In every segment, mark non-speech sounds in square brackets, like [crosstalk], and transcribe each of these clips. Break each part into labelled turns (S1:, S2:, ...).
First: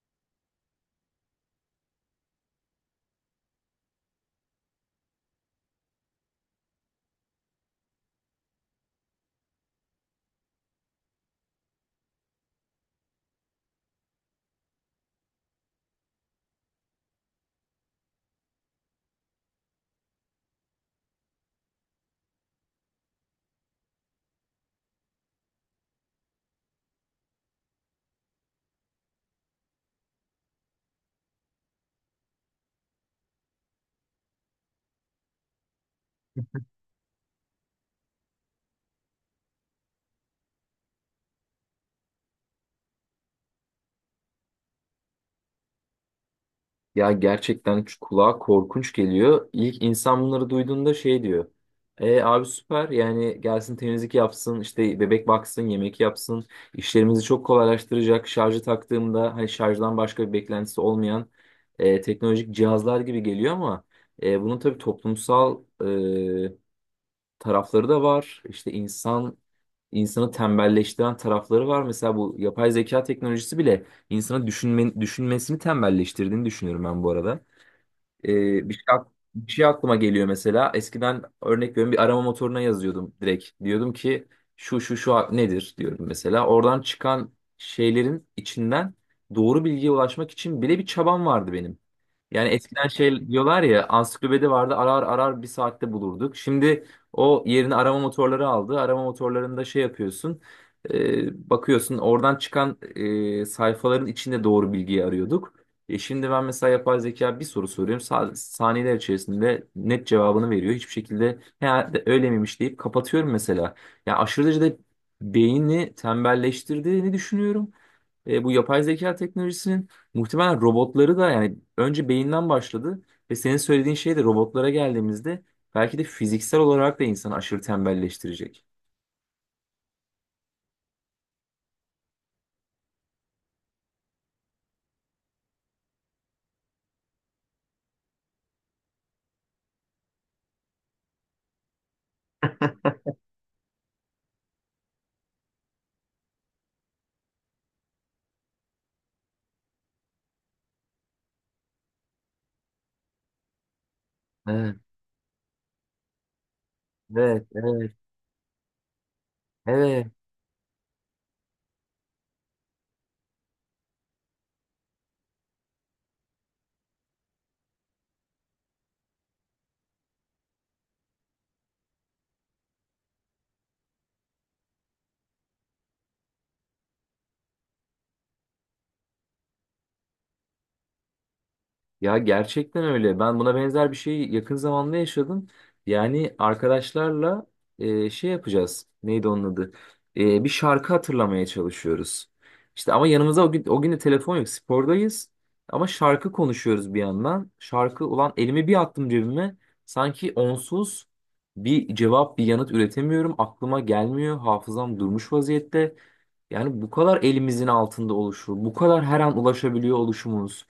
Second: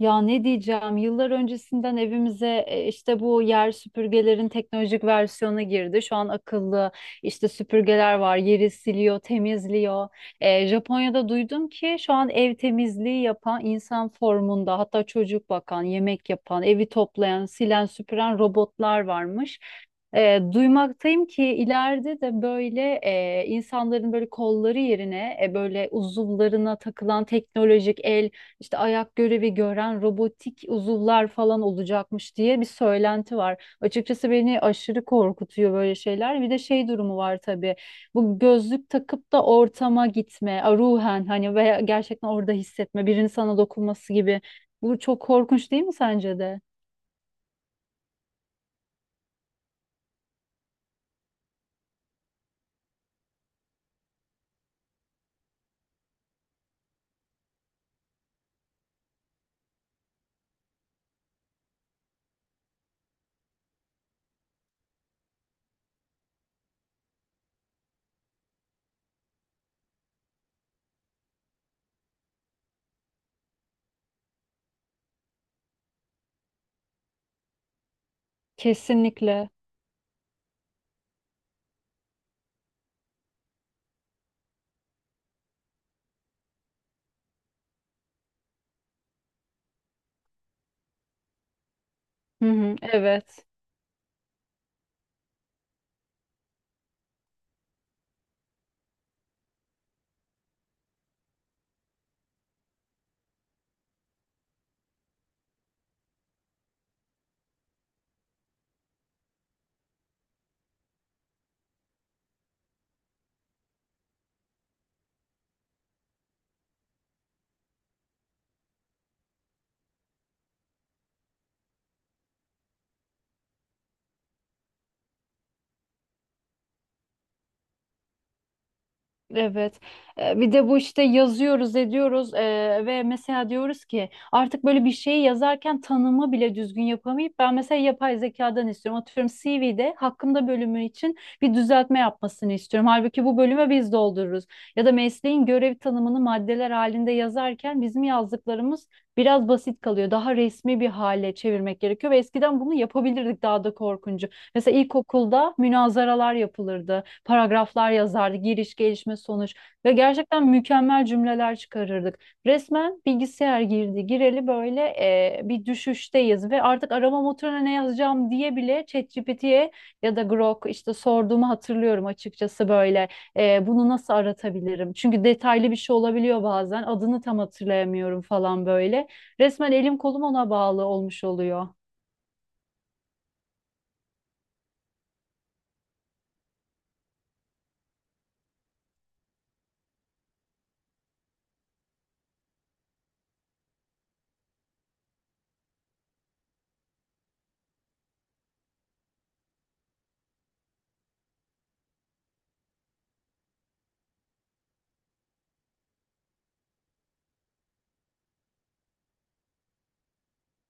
S1: Ya ne diyeceğim? Yıllar öncesinden evimize işte bu yer süpürgelerin teknolojik versiyonu girdi. Şu an akıllı işte süpürgeler var. Yeri siliyor, temizliyor. Japonya'da duydum ki şu an ev temizliği yapan insan formunda, hatta çocuk bakan, yemek yapan, evi toplayan, silen, süpüren robotlar varmış. Duymaktayım ki ileride de böyle insanların böyle kolları yerine böyle uzuvlarına takılan teknolojik el işte ayak görevi gören robotik uzuvlar falan olacakmış diye bir söylenti var. Açıkçası beni aşırı korkutuyor böyle şeyler. Bir de şey durumu var tabii. Bu gözlük takıp da ortama gitme, ruhen hani veya gerçekten orada hissetme, birinin sana dokunması gibi. Bu çok korkunç değil mi sence de?
S2: Ya gerçekten şu kulağa korkunç geliyor. İlk insan bunları duyduğunda şey diyor. E abi süper yani gelsin temizlik yapsın işte bebek baksın yemek yapsın işlerimizi çok kolaylaştıracak şarjı taktığımda hani şarjdan başka bir beklentisi olmayan teknolojik cihazlar gibi geliyor ama bunun tabii toplumsal tarafları da var. İşte insan insanı tembelleştiren tarafları var. Mesela bu yapay zeka teknolojisi bile insanı düşünmesini tembelleştirdiğini düşünüyorum ben bu arada. Ee, bir şey, ak-
S1: Kesinlikle.
S2: bir şey aklıma geliyor mesela. Eskiden örnek veriyorum bir arama motoruna yazıyordum direkt. Diyordum ki şu şu şu nedir diyorum mesela. Oradan çıkan şeylerin içinden doğru bilgiye ulaşmak için bile bir çabam vardı benim. Yani
S1: Hı hı,
S2: eskiden şey
S1: evet.
S2: diyorlar ya, ansiklopedi vardı, arar arar bir saatte bulurduk. Şimdi o yerini arama motorları aldı. Arama motorlarında şey yapıyorsun. Bakıyorsun oradan çıkan sayfaların içinde doğru bilgiyi arıyorduk. Şimdi ben mesela yapay zeka bir soru soruyorum. Saniyeler içerisinde net cevabını veriyor. Hiçbir şekilde herhalde öyle miymiş deyip kapatıyorum mesela. Ya aşırı derecede beyni tembelleştirdiğini düşünüyorum. Bu yapay zeka teknolojisinin muhtemelen robotları da, yani önce beyinden başladı ve senin söylediğin şey de robotlara geldiğimizde belki de fiziksel olarak da insanı aşırı tembelleştirecek.
S1: Evet. Bir de bu işte yazıyoruz, ediyoruz ve mesela diyoruz ki artık böyle bir şeyi yazarken tanımı bile düzgün yapamayıp ben mesela yapay zekadan istiyorum. Atıyorum CV'de hakkımda bölümü için bir düzeltme yapmasını istiyorum. Halbuki bu bölümü biz doldururuz. Ya da mesleğin görev tanımını maddeler halinde yazarken bizim yazdıklarımız biraz basit kalıyor. Daha resmi bir hale çevirmek gerekiyor ve eskiden bunu yapabilirdik daha da korkunç.
S2: Evet,
S1: Mesela ilkokulda münazaralar yapılırdı,
S2: evet,
S1: paragraflar
S2: evet,
S1: yazardı, giriş, gelişme, sonuç ve
S2: evet.
S1: gerçekten mükemmel cümleler çıkarırdık. Resmen bilgisayar girdi, gireli böyle bir düşüşteyiz ve artık arama motoruna ne yazacağım diye bile ChatGPT'ye ya da Grok işte sorduğumu hatırlıyorum açıkçası böyle. Bunu nasıl aratabilirim? Çünkü detaylı bir şey olabiliyor bazen, adını tam hatırlayamıyorum falan böyle. Resmen elim kolum ona bağlı olmuş oluyor.
S2: Ya gerçekten öyle. Ben buna benzer bir şeyi yakın zamanda yaşadım. Yani arkadaşlarla şey yapacağız. Neydi onun adı? Bir şarkı hatırlamaya çalışıyoruz. İşte ama yanımıza o gün de telefon yok. Spordayız. Ama şarkı konuşuyoruz bir yandan. Şarkı ulan elimi bir attım cebime. Sanki onsuz bir cevap, bir yanıt üretemiyorum. Aklıma gelmiyor. Hafızam durmuş vaziyette. Yani bu kadar elimizin altında oluşu, bu kadar her an ulaşabiliyor oluşumuz.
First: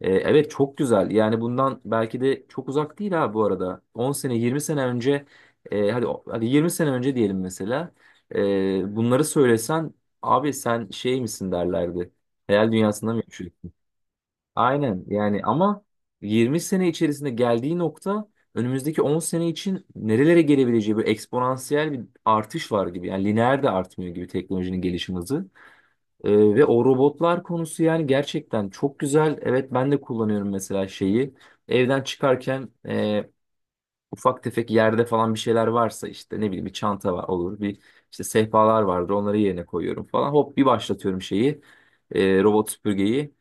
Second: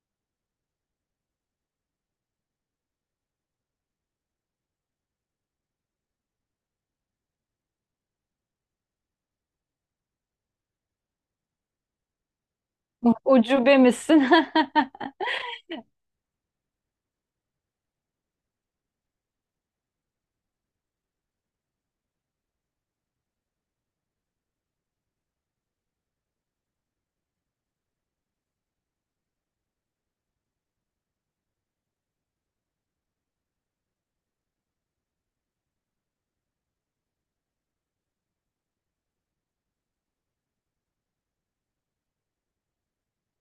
S2: Evet çok güzel. Yani bundan belki de çok uzak değil ha bu arada. 10 sene, 20 sene önce, hadi hadi 20 sene önce diyelim mesela. Bunları söylesen abi sen şey misin derlerdi. Hayal dünyasında mı yaşıyorsun?
S1: Ucube misin? [laughs]
S2: Aynen yani, ama 20 sene içerisinde geldiği nokta, önümüzdeki 10 sene için nerelere gelebileceği, bir eksponansiyel bir artış var gibi. Yani lineer de artmıyor gibi teknolojinin gelişim hızı. Ve o robotlar konusu, yani gerçekten çok güzel. Evet ben de kullanıyorum mesela şeyi. Evden çıkarken ufak tefek yerde falan bir şeyler varsa, işte ne bileyim bir çanta var olur, bir işte sehpalar vardır, onları yerine koyuyorum falan. Hop bir başlatıyorum şeyi, robot süpürgeyi.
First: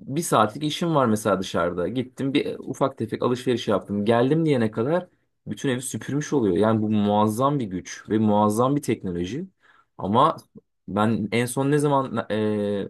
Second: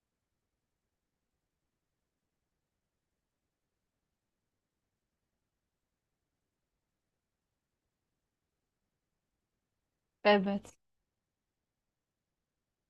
S2: Bir saatlik işim var mesela dışarıda. Gittim, bir ufak tefek alışveriş yaptım. Geldim diyene kadar bütün evi süpürmüş oluyor. Yani bu muazzam bir güç ve muazzam bir teknoloji. Ama
S1: Evet.
S2: ben en son ne zaman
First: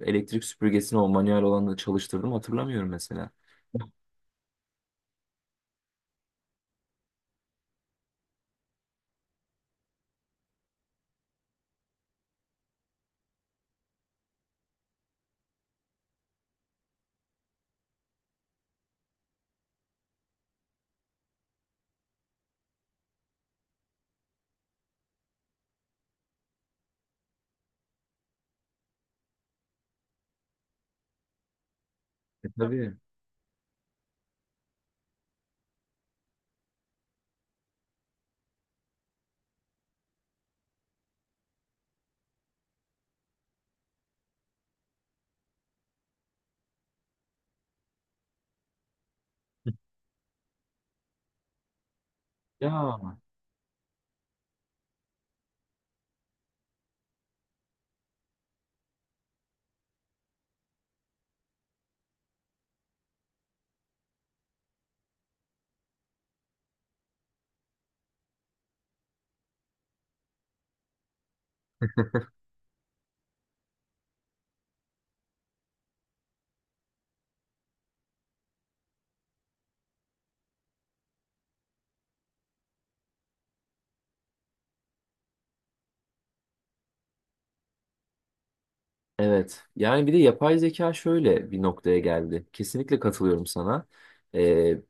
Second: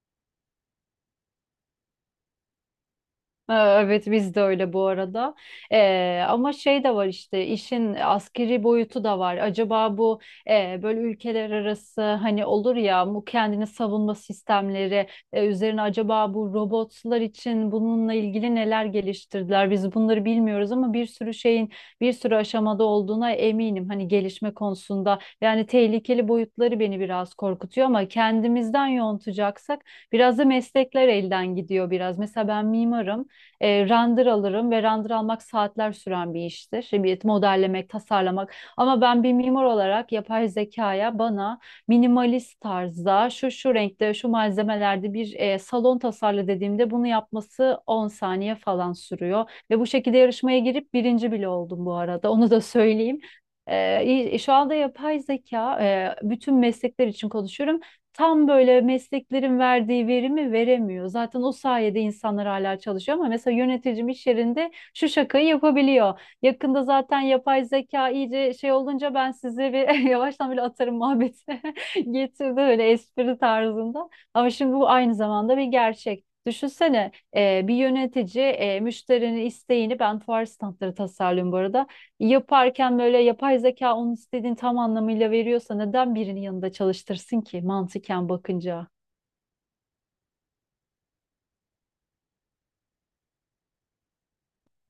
S2: elektrik süpürgesini, o manuel olanı çalıştırdım, hatırlamıyorum mesela.
S1: Evet, biz de öyle bu arada. Ama şey de var işte işin askeri boyutu da var. Acaba bu böyle ülkeler arası hani olur ya bu kendini savunma sistemleri üzerine acaba bu robotlar için bununla ilgili neler geliştirdiler? Biz bunları bilmiyoruz ama bir sürü şeyin bir sürü aşamada olduğuna eminim. Hani gelişme konusunda yani tehlikeli boyutları beni biraz korkutuyor ama kendimizden yontacaksak biraz da meslekler elden gidiyor biraz.
S2: E,
S1: Mesela ben
S2: tabii.
S1: mimarım. Render alırım ve render almak saatler süren bir iştir. Bir modellemek, tasarlamak. Ama ben bir mimar olarak yapay zekaya bana minimalist tarzda şu şu renkte, şu malzemelerde bir salon tasarla dediğimde bunu yapması 10 saniye falan sürüyor. Ve bu şekilde yarışmaya girip birinci bile oldum bu arada. Onu da
S2: Ya.
S1: söyleyeyim. Ee, şu anda yapay zeka bütün meslekler için konuşuyorum tam böyle mesleklerin verdiği verimi veremiyor. Zaten o sayede insanlar hala çalışıyor ama mesela yöneticim iş yerinde şu şakayı yapabiliyor. Yakında zaten yapay zeka iyice şey olunca ben sizi bir [laughs] yavaştan böyle atarım muhabbeti [laughs] getirdi böyle espri tarzında. Ama şimdi bu aynı zamanda bir gerçek. Düşünsene bir yönetici müşterinin isteğini ben fuar standları tasarlıyorum bu arada yaparken böyle yapay zeka onun istediğini tam anlamıyla veriyorsa neden birinin yanında çalıştırsın ki mantıken bakınca?
S2: Evet. Yani bir de yapay zeka şöyle bir noktaya geldi. Kesinlikle katılıyorum sana. Ee,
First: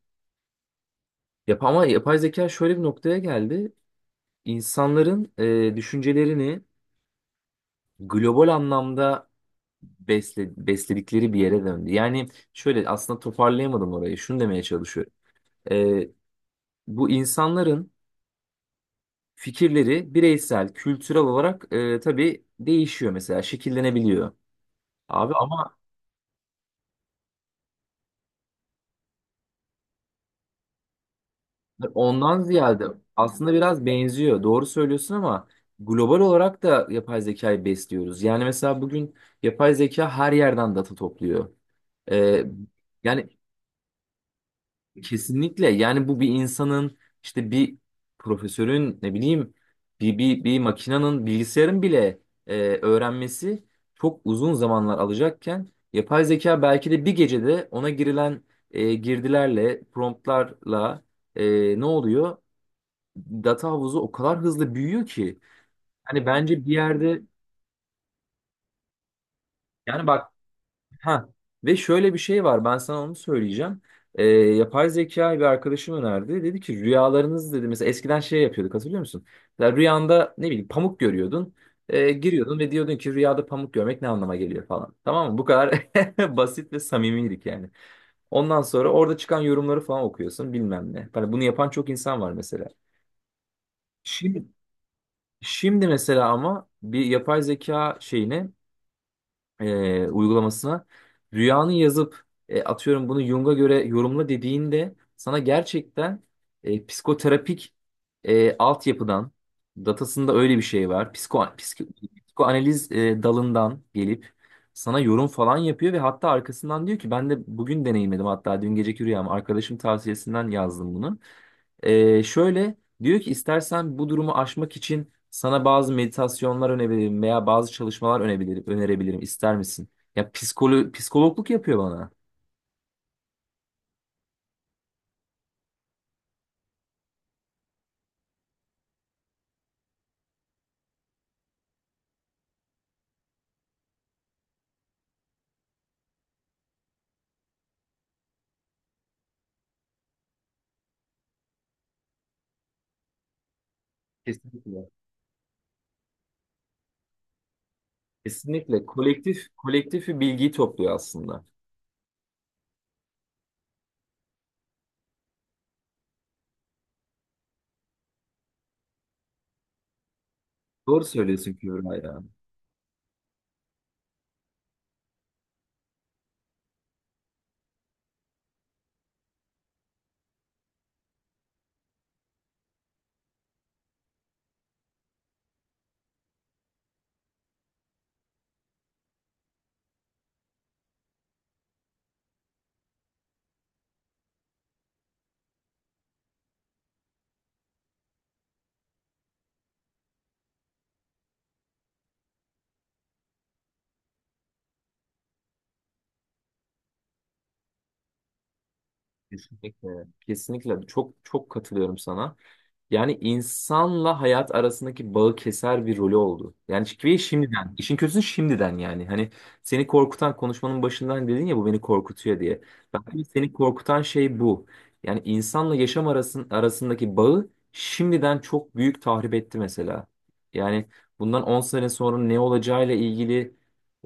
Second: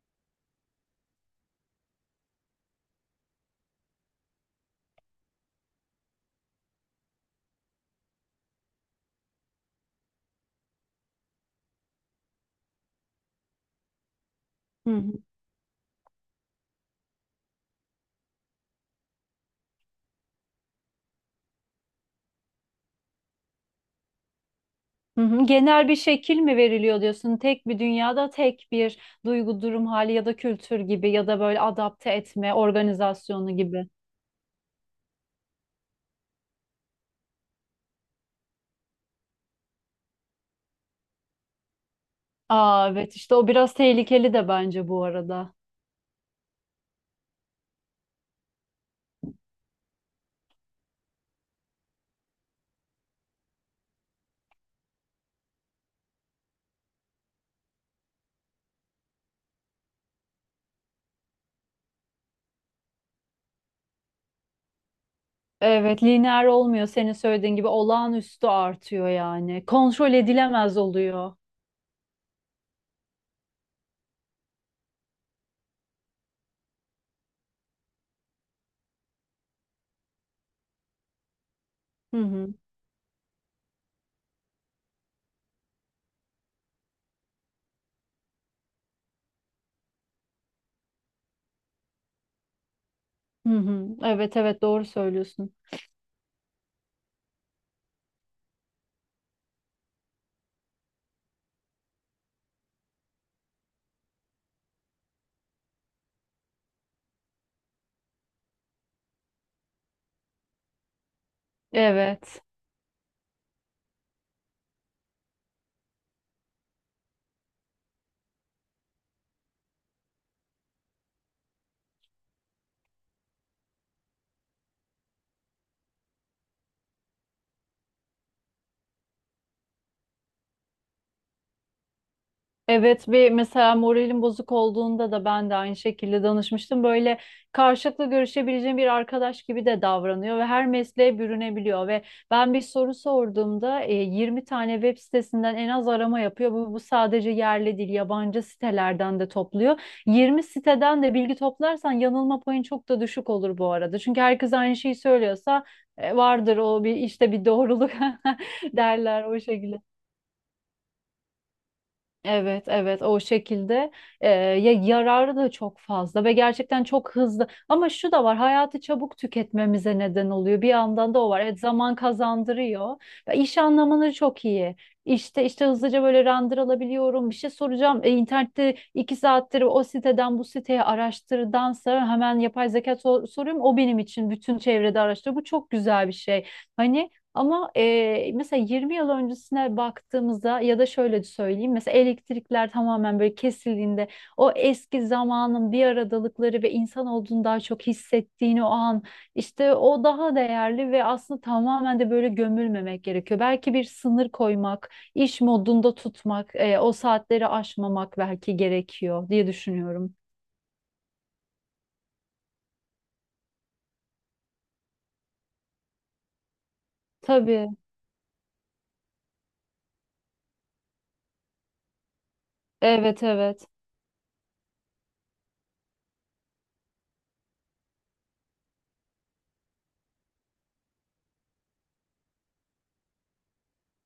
S2: yap ama yapay zeka şöyle bir noktaya geldi. İnsanların düşüncelerini global anlamda besledikleri bir yere döndü. Yani şöyle, aslında toparlayamadım orayı. Şunu demeye
S1: Hı
S2: çalışıyorum.
S1: hı.
S2: Ee, bu insanların fikirleri bireysel, kültürel olarak tabii değişiyor mesela, şekillenebiliyor.
S1: Hı
S2: Abi
S1: hı.
S2: ama
S1: Genel bir şekil mi veriliyor diyorsun? Tek bir dünyada tek bir duygu, durum hali ya da kültür gibi ya da böyle adapte
S2: ondan
S1: etme,
S2: ziyade aslında
S1: organizasyonu
S2: biraz
S1: gibi.
S2: benziyor. Doğru söylüyorsun ama global olarak da yapay zekayı besliyoruz. Yani mesela bugün yapay zeka her yerden data topluyor. Ee,
S1: Aa evet,
S2: yani
S1: işte o biraz tehlikeli de bence bu arada.
S2: kesinlikle, yani bu bir insanın, işte bir profesörün, ne bileyim, bir makinenin, bilgisayarın bile öğrenmesi çok uzun zamanlar alacakken yapay zeka belki de bir gecede ona girilen girdilerle, promptlarla, ne oluyor? Data havuzu o kadar hızlı büyüyor ki,
S1: Evet,
S2: hani
S1: lineer
S2: bence bir
S1: olmuyor senin
S2: yerde,
S1: söylediğin gibi, olağanüstü artıyor yani.
S2: yani
S1: Kontrol
S2: bak.
S1: edilemez
S2: Ha,
S1: oluyor.
S2: ve şöyle bir şey var, ben sana onu söyleyeceğim. Yapay zekayı bir arkadaşım önerdi. Dedi ki rüyalarınız dedi mesela, eskiden şey yapıyorduk hatırlıyor musun? Ya rüyanda ne bileyim pamuk görüyordun. Ee,
S1: Hı hı.
S2: giriyordun ve diyordun ki rüyada pamuk görmek ne anlama geliyor falan. Tamam mı? Bu kadar [laughs] basit ve samimiydik yani. Ondan sonra orada çıkan yorumları falan okuyorsun, bilmem ne. Hani bunu yapan çok insan var mesela.
S1: Hı hı. Evet,
S2: Şimdi,
S1: evet, doğru söylüyorsun.
S2: şimdi mesela ama bir yapay zeka şeyine, uygulamasına rüyanı yazıp atıyorum bunu Jung'a göre yorumla dediğinde sana gerçekten psikoterapik altyapıdan, datasında öyle bir şey var. Psiko, psiko-
S1: Evet.
S2: psikoanaliz dalından gelip sana yorum falan yapıyor ve hatta arkasından diyor ki ben de bugün deneyimledim, hatta dün geceki rüyamı arkadaşım tavsiyesinden yazdım bunu. Şöyle diyor ki istersen bu durumu aşmak için sana bazı meditasyonlar önebilirim veya bazı çalışmalar önerebilirim. İster misin? Ya psikologluk yapıyor bana.
S1: Evet, bir mesela moralim bozuk olduğunda da ben de aynı şekilde danışmıştım. Böyle karşılıklı görüşebileceğim bir arkadaş gibi de davranıyor ve her mesleğe bürünebiliyor ve ben bir soru sorduğumda 20 tane web sitesinden en az arama yapıyor. Bu sadece yerli değil, yabancı sitelerden de topluyor. 20 siteden de bilgi toplarsan yanılma payın çok da düşük olur bu arada. Çünkü herkes aynı
S2: Kesinlikle.
S1: şeyi söylüyorsa vardır o bir işte bir doğruluk, [laughs]
S2: Kesinlikle.
S1: derler o
S2: Kolektif
S1: şekilde.
S2: kolektif bir bilgiyi topluyor aslında.
S1: Evet, evet, o şekilde. Ya yararı da çok fazla ve gerçekten çok hızlı. Ama şu da var, hayatı çabuk tüketmemize neden oluyor. Bir
S2: Doğru
S1: yandan da o var.
S2: söylüyorsun
S1: Evet, zaman
S2: Kübra ya.
S1: kazandırıyor. Ya iş anlamını çok iyi. İşte hızlıca böyle render alabiliyorum. Bir şey soracağım. E, internette 2 saattir o siteden bu siteye araştırdansa hemen yapay zeka soruyorum. O benim için bütün çevrede araştırıyor. Bu çok güzel bir şey. Hani ama mesela 20 yıl öncesine baktığımızda ya da şöyle söyleyeyim, mesela elektrikler tamamen böyle kesildiğinde o eski zamanın bir aradalıkları ve insan olduğunu daha çok hissettiğini o an işte, o daha değerli ve aslında tamamen de böyle gömülmemek gerekiyor. Belki bir sınır koymak, iş modunda tutmak, o saatleri aşmamak belki gerekiyor diye
S2: Kesinlikle.
S1: düşünüyorum.
S2: Kesinlikle. Çok çok katılıyorum sana. Yani insanla hayat arasındaki bağı keser bir rolü oldu. Yani ve
S1: Tabii.
S2: şimdiden, işin kötüsü şimdiden yani. Hani seni korkutan, konuşmanın başından dedin ya bu beni korkutuyor diye.
S1: Evet,
S2: Bence seni
S1: evet.
S2: korkutan şey bu. Yani insanla yaşam arasındaki bağı şimdiden çok büyük tahrip etti mesela. Yani bundan 10 sene sonra ne olacağıyla ilgili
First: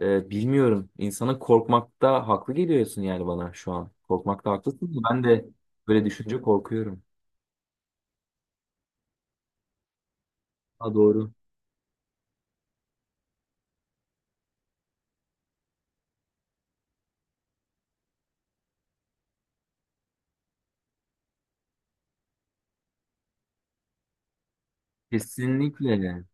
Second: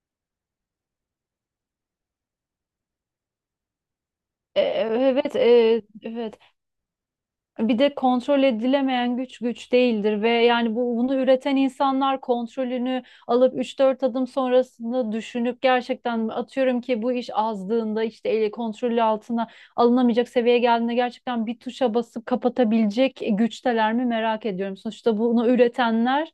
S2: bilmiyorum. İnsanın korkmakta haklı geliyorsun yani bana şu an. Korkmakta haklısın. Ben
S1: Evet,
S2: de böyle
S1: evet.
S2: düşünce korkuyorum.
S1: Bir de kontrol edilemeyen güç güç değildir ve yani
S2: Ha
S1: bu bunu
S2: doğru.
S1: üreten insanlar kontrolünü alıp üç dört adım sonrasında düşünüp gerçekten atıyorum ki bu iş azdığında işte ele kontrolü altına alınamayacak seviyeye geldiğinde gerçekten bir tuşa basıp kapatabilecek güçteler mi merak ediyorum. Sonuçta bunu
S2: Kesinlikle.
S1: üretenler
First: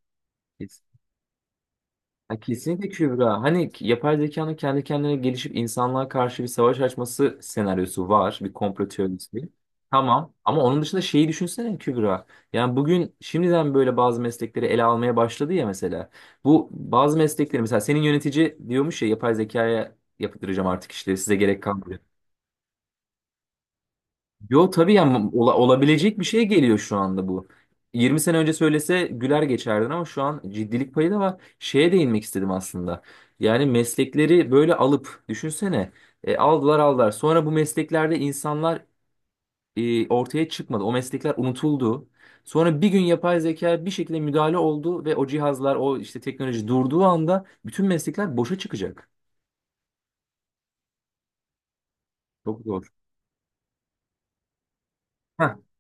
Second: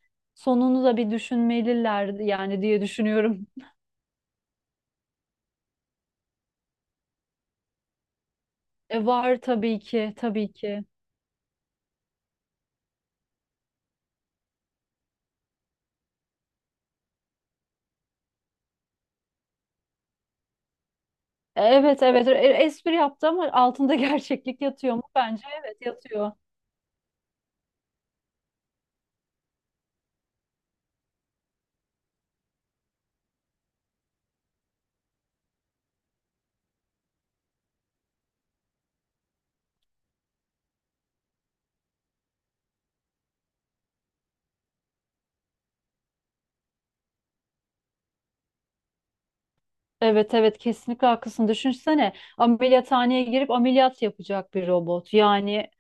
S2: Kes-
S1: sonunu da bir düşünmeliler
S2: Ha,
S1: yani diye
S2: kesinlikle Kübra.
S1: düşünüyorum.
S2: Hani yapay zekanın kendi kendine gelişip insanlığa karşı bir savaş açması senaryosu var. Bir komplo
S1: Var
S2: teorisi.
S1: tabii ki
S2: Tamam.
S1: tabii
S2: Ama onun
S1: ki.
S2: dışında şeyi düşünsene Kübra. Yani bugün şimdiden böyle bazı meslekleri ele almaya başladı ya mesela. Bu bazı meslekleri, mesela senin yönetici diyormuş ya, yapay zekaya yaptıracağım artık işleri, size gerek kalmadı.
S1: Evet, evet. Espri yaptı ama altında [laughs] gerçeklik
S2: Yo tabii
S1: yatıyor mu?
S2: ya,
S1: Bence evet,
S2: olabilecek bir
S1: yatıyor.
S2: şey geliyor şu anda bu. 20 sene önce söylese güler geçerdin ama şu an ciddilik payı da var. Şeye değinmek istedim aslında. Yani meslekleri böyle alıp düşünsene, aldılar aldılar. Sonra bu mesleklerde insanlar ortaya çıkmadı. O meslekler unutuldu. Sonra bir gün yapay zeka bir şekilde müdahale oldu ve o cihazlar, o işte teknoloji durduğu anda bütün meslekler boşa çıkacak.
S1: Evet, evet, kesinlikle haklısın. Düşünsene
S2: Çok zor.
S1: ameliyathaneye girip ameliyat yapacak bir robot. Yani,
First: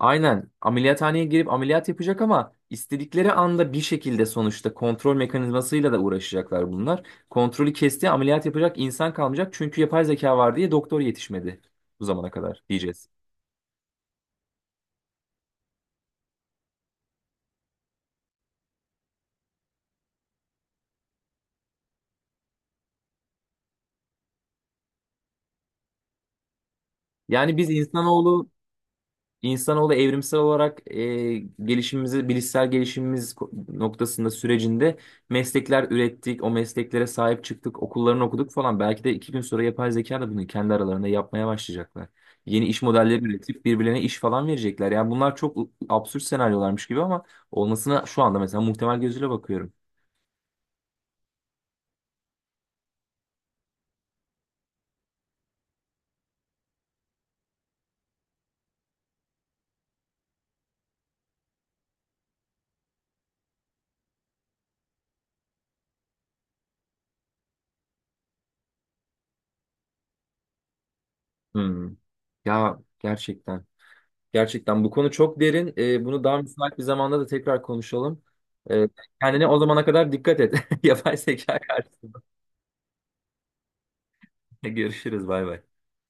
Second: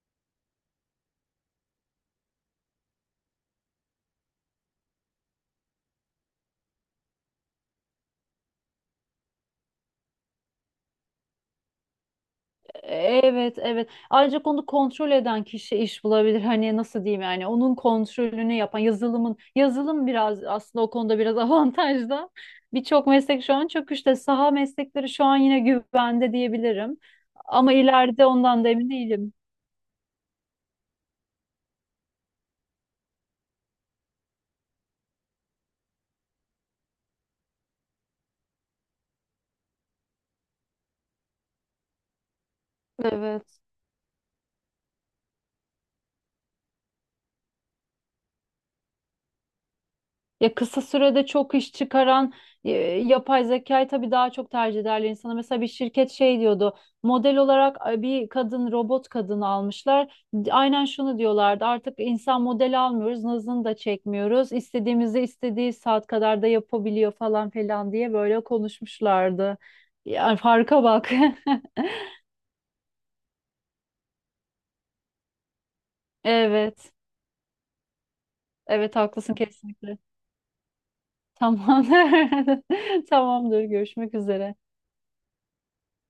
S2: Aynen, ameliyathaneye girip ameliyat yapacak, ama istedikleri anda bir şekilde sonuçta kontrol mekanizmasıyla da uğraşacaklar bunlar. Kontrolü kesti, ameliyat yapacak insan kalmayacak çünkü yapay zeka var diye doktor yetişmedi bu zamana kadar diyeceğiz.
S1: evet, evet. Ancak onu kontrol eden kişi iş bulabilir. Hani nasıl diyeyim, yani onun kontrolünü yapan yazılım biraz aslında o konuda biraz [laughs] avantajda. Birçok meslek şu an çok işte, saha meslekleri şu an yine güvende diyebilirim.
S2: Yani biz
S1: Ama ileride
S2: insanoğlu.
S1: ondan da emin değilim.
S2: İnsanoğlu evrimsel olarak gelişimimizi, bilişsel gelişimimiz noktasında sürecinde meslekler ürettik, o mesleklere sahip çıktık, okullarını okuduk falan. Belki de 2 gün sonra yapay zeka da bunu kendi aralarında yapmaya başlayacaklar. Yeni iş modelleri
S1: Evet.
S2: üretip birbirlerine iş falan verecekler. Yani bunlar çok absürt senaryolarmış gibi ama olmasına şu anda mesela muhtemel gözüyle bakıyorum.
S1: Ya kısa sürede çok iş çıkaran e, yapay zekayı tabii daha çok tercih ederler insana. Mesela bir şirket şey diyordu. Model olarak bir kadın, robot kadın almışlar. Aynen şunu diyorlardı. Artık insan model almıyoruz, nazını da çekmiyoruz. İstediğimizi istediği saat kadar da yapabiliyor falan filan diye böyle konuşmuşlardı. Yani farka bak.
S2: Hmm.
S1: [laughs]
S2: Ya gerçekten. Gerçekten bu konu çok derin. Bunu daha müsait bir
S1: Evet.
S2: zamanda da tekrar konuşalım. Ee,
S1: Evet, haklısın
S2: kendine o zamana
S1: kesinlikle.
S2: kadar dikkat et. [laughs] Yapay zeka
S1: Tamam.
S2: karşısında.
S1: [laughs] Tamamdır. Görüşmek üzere.
S2: Görüşürüz. Bay bay.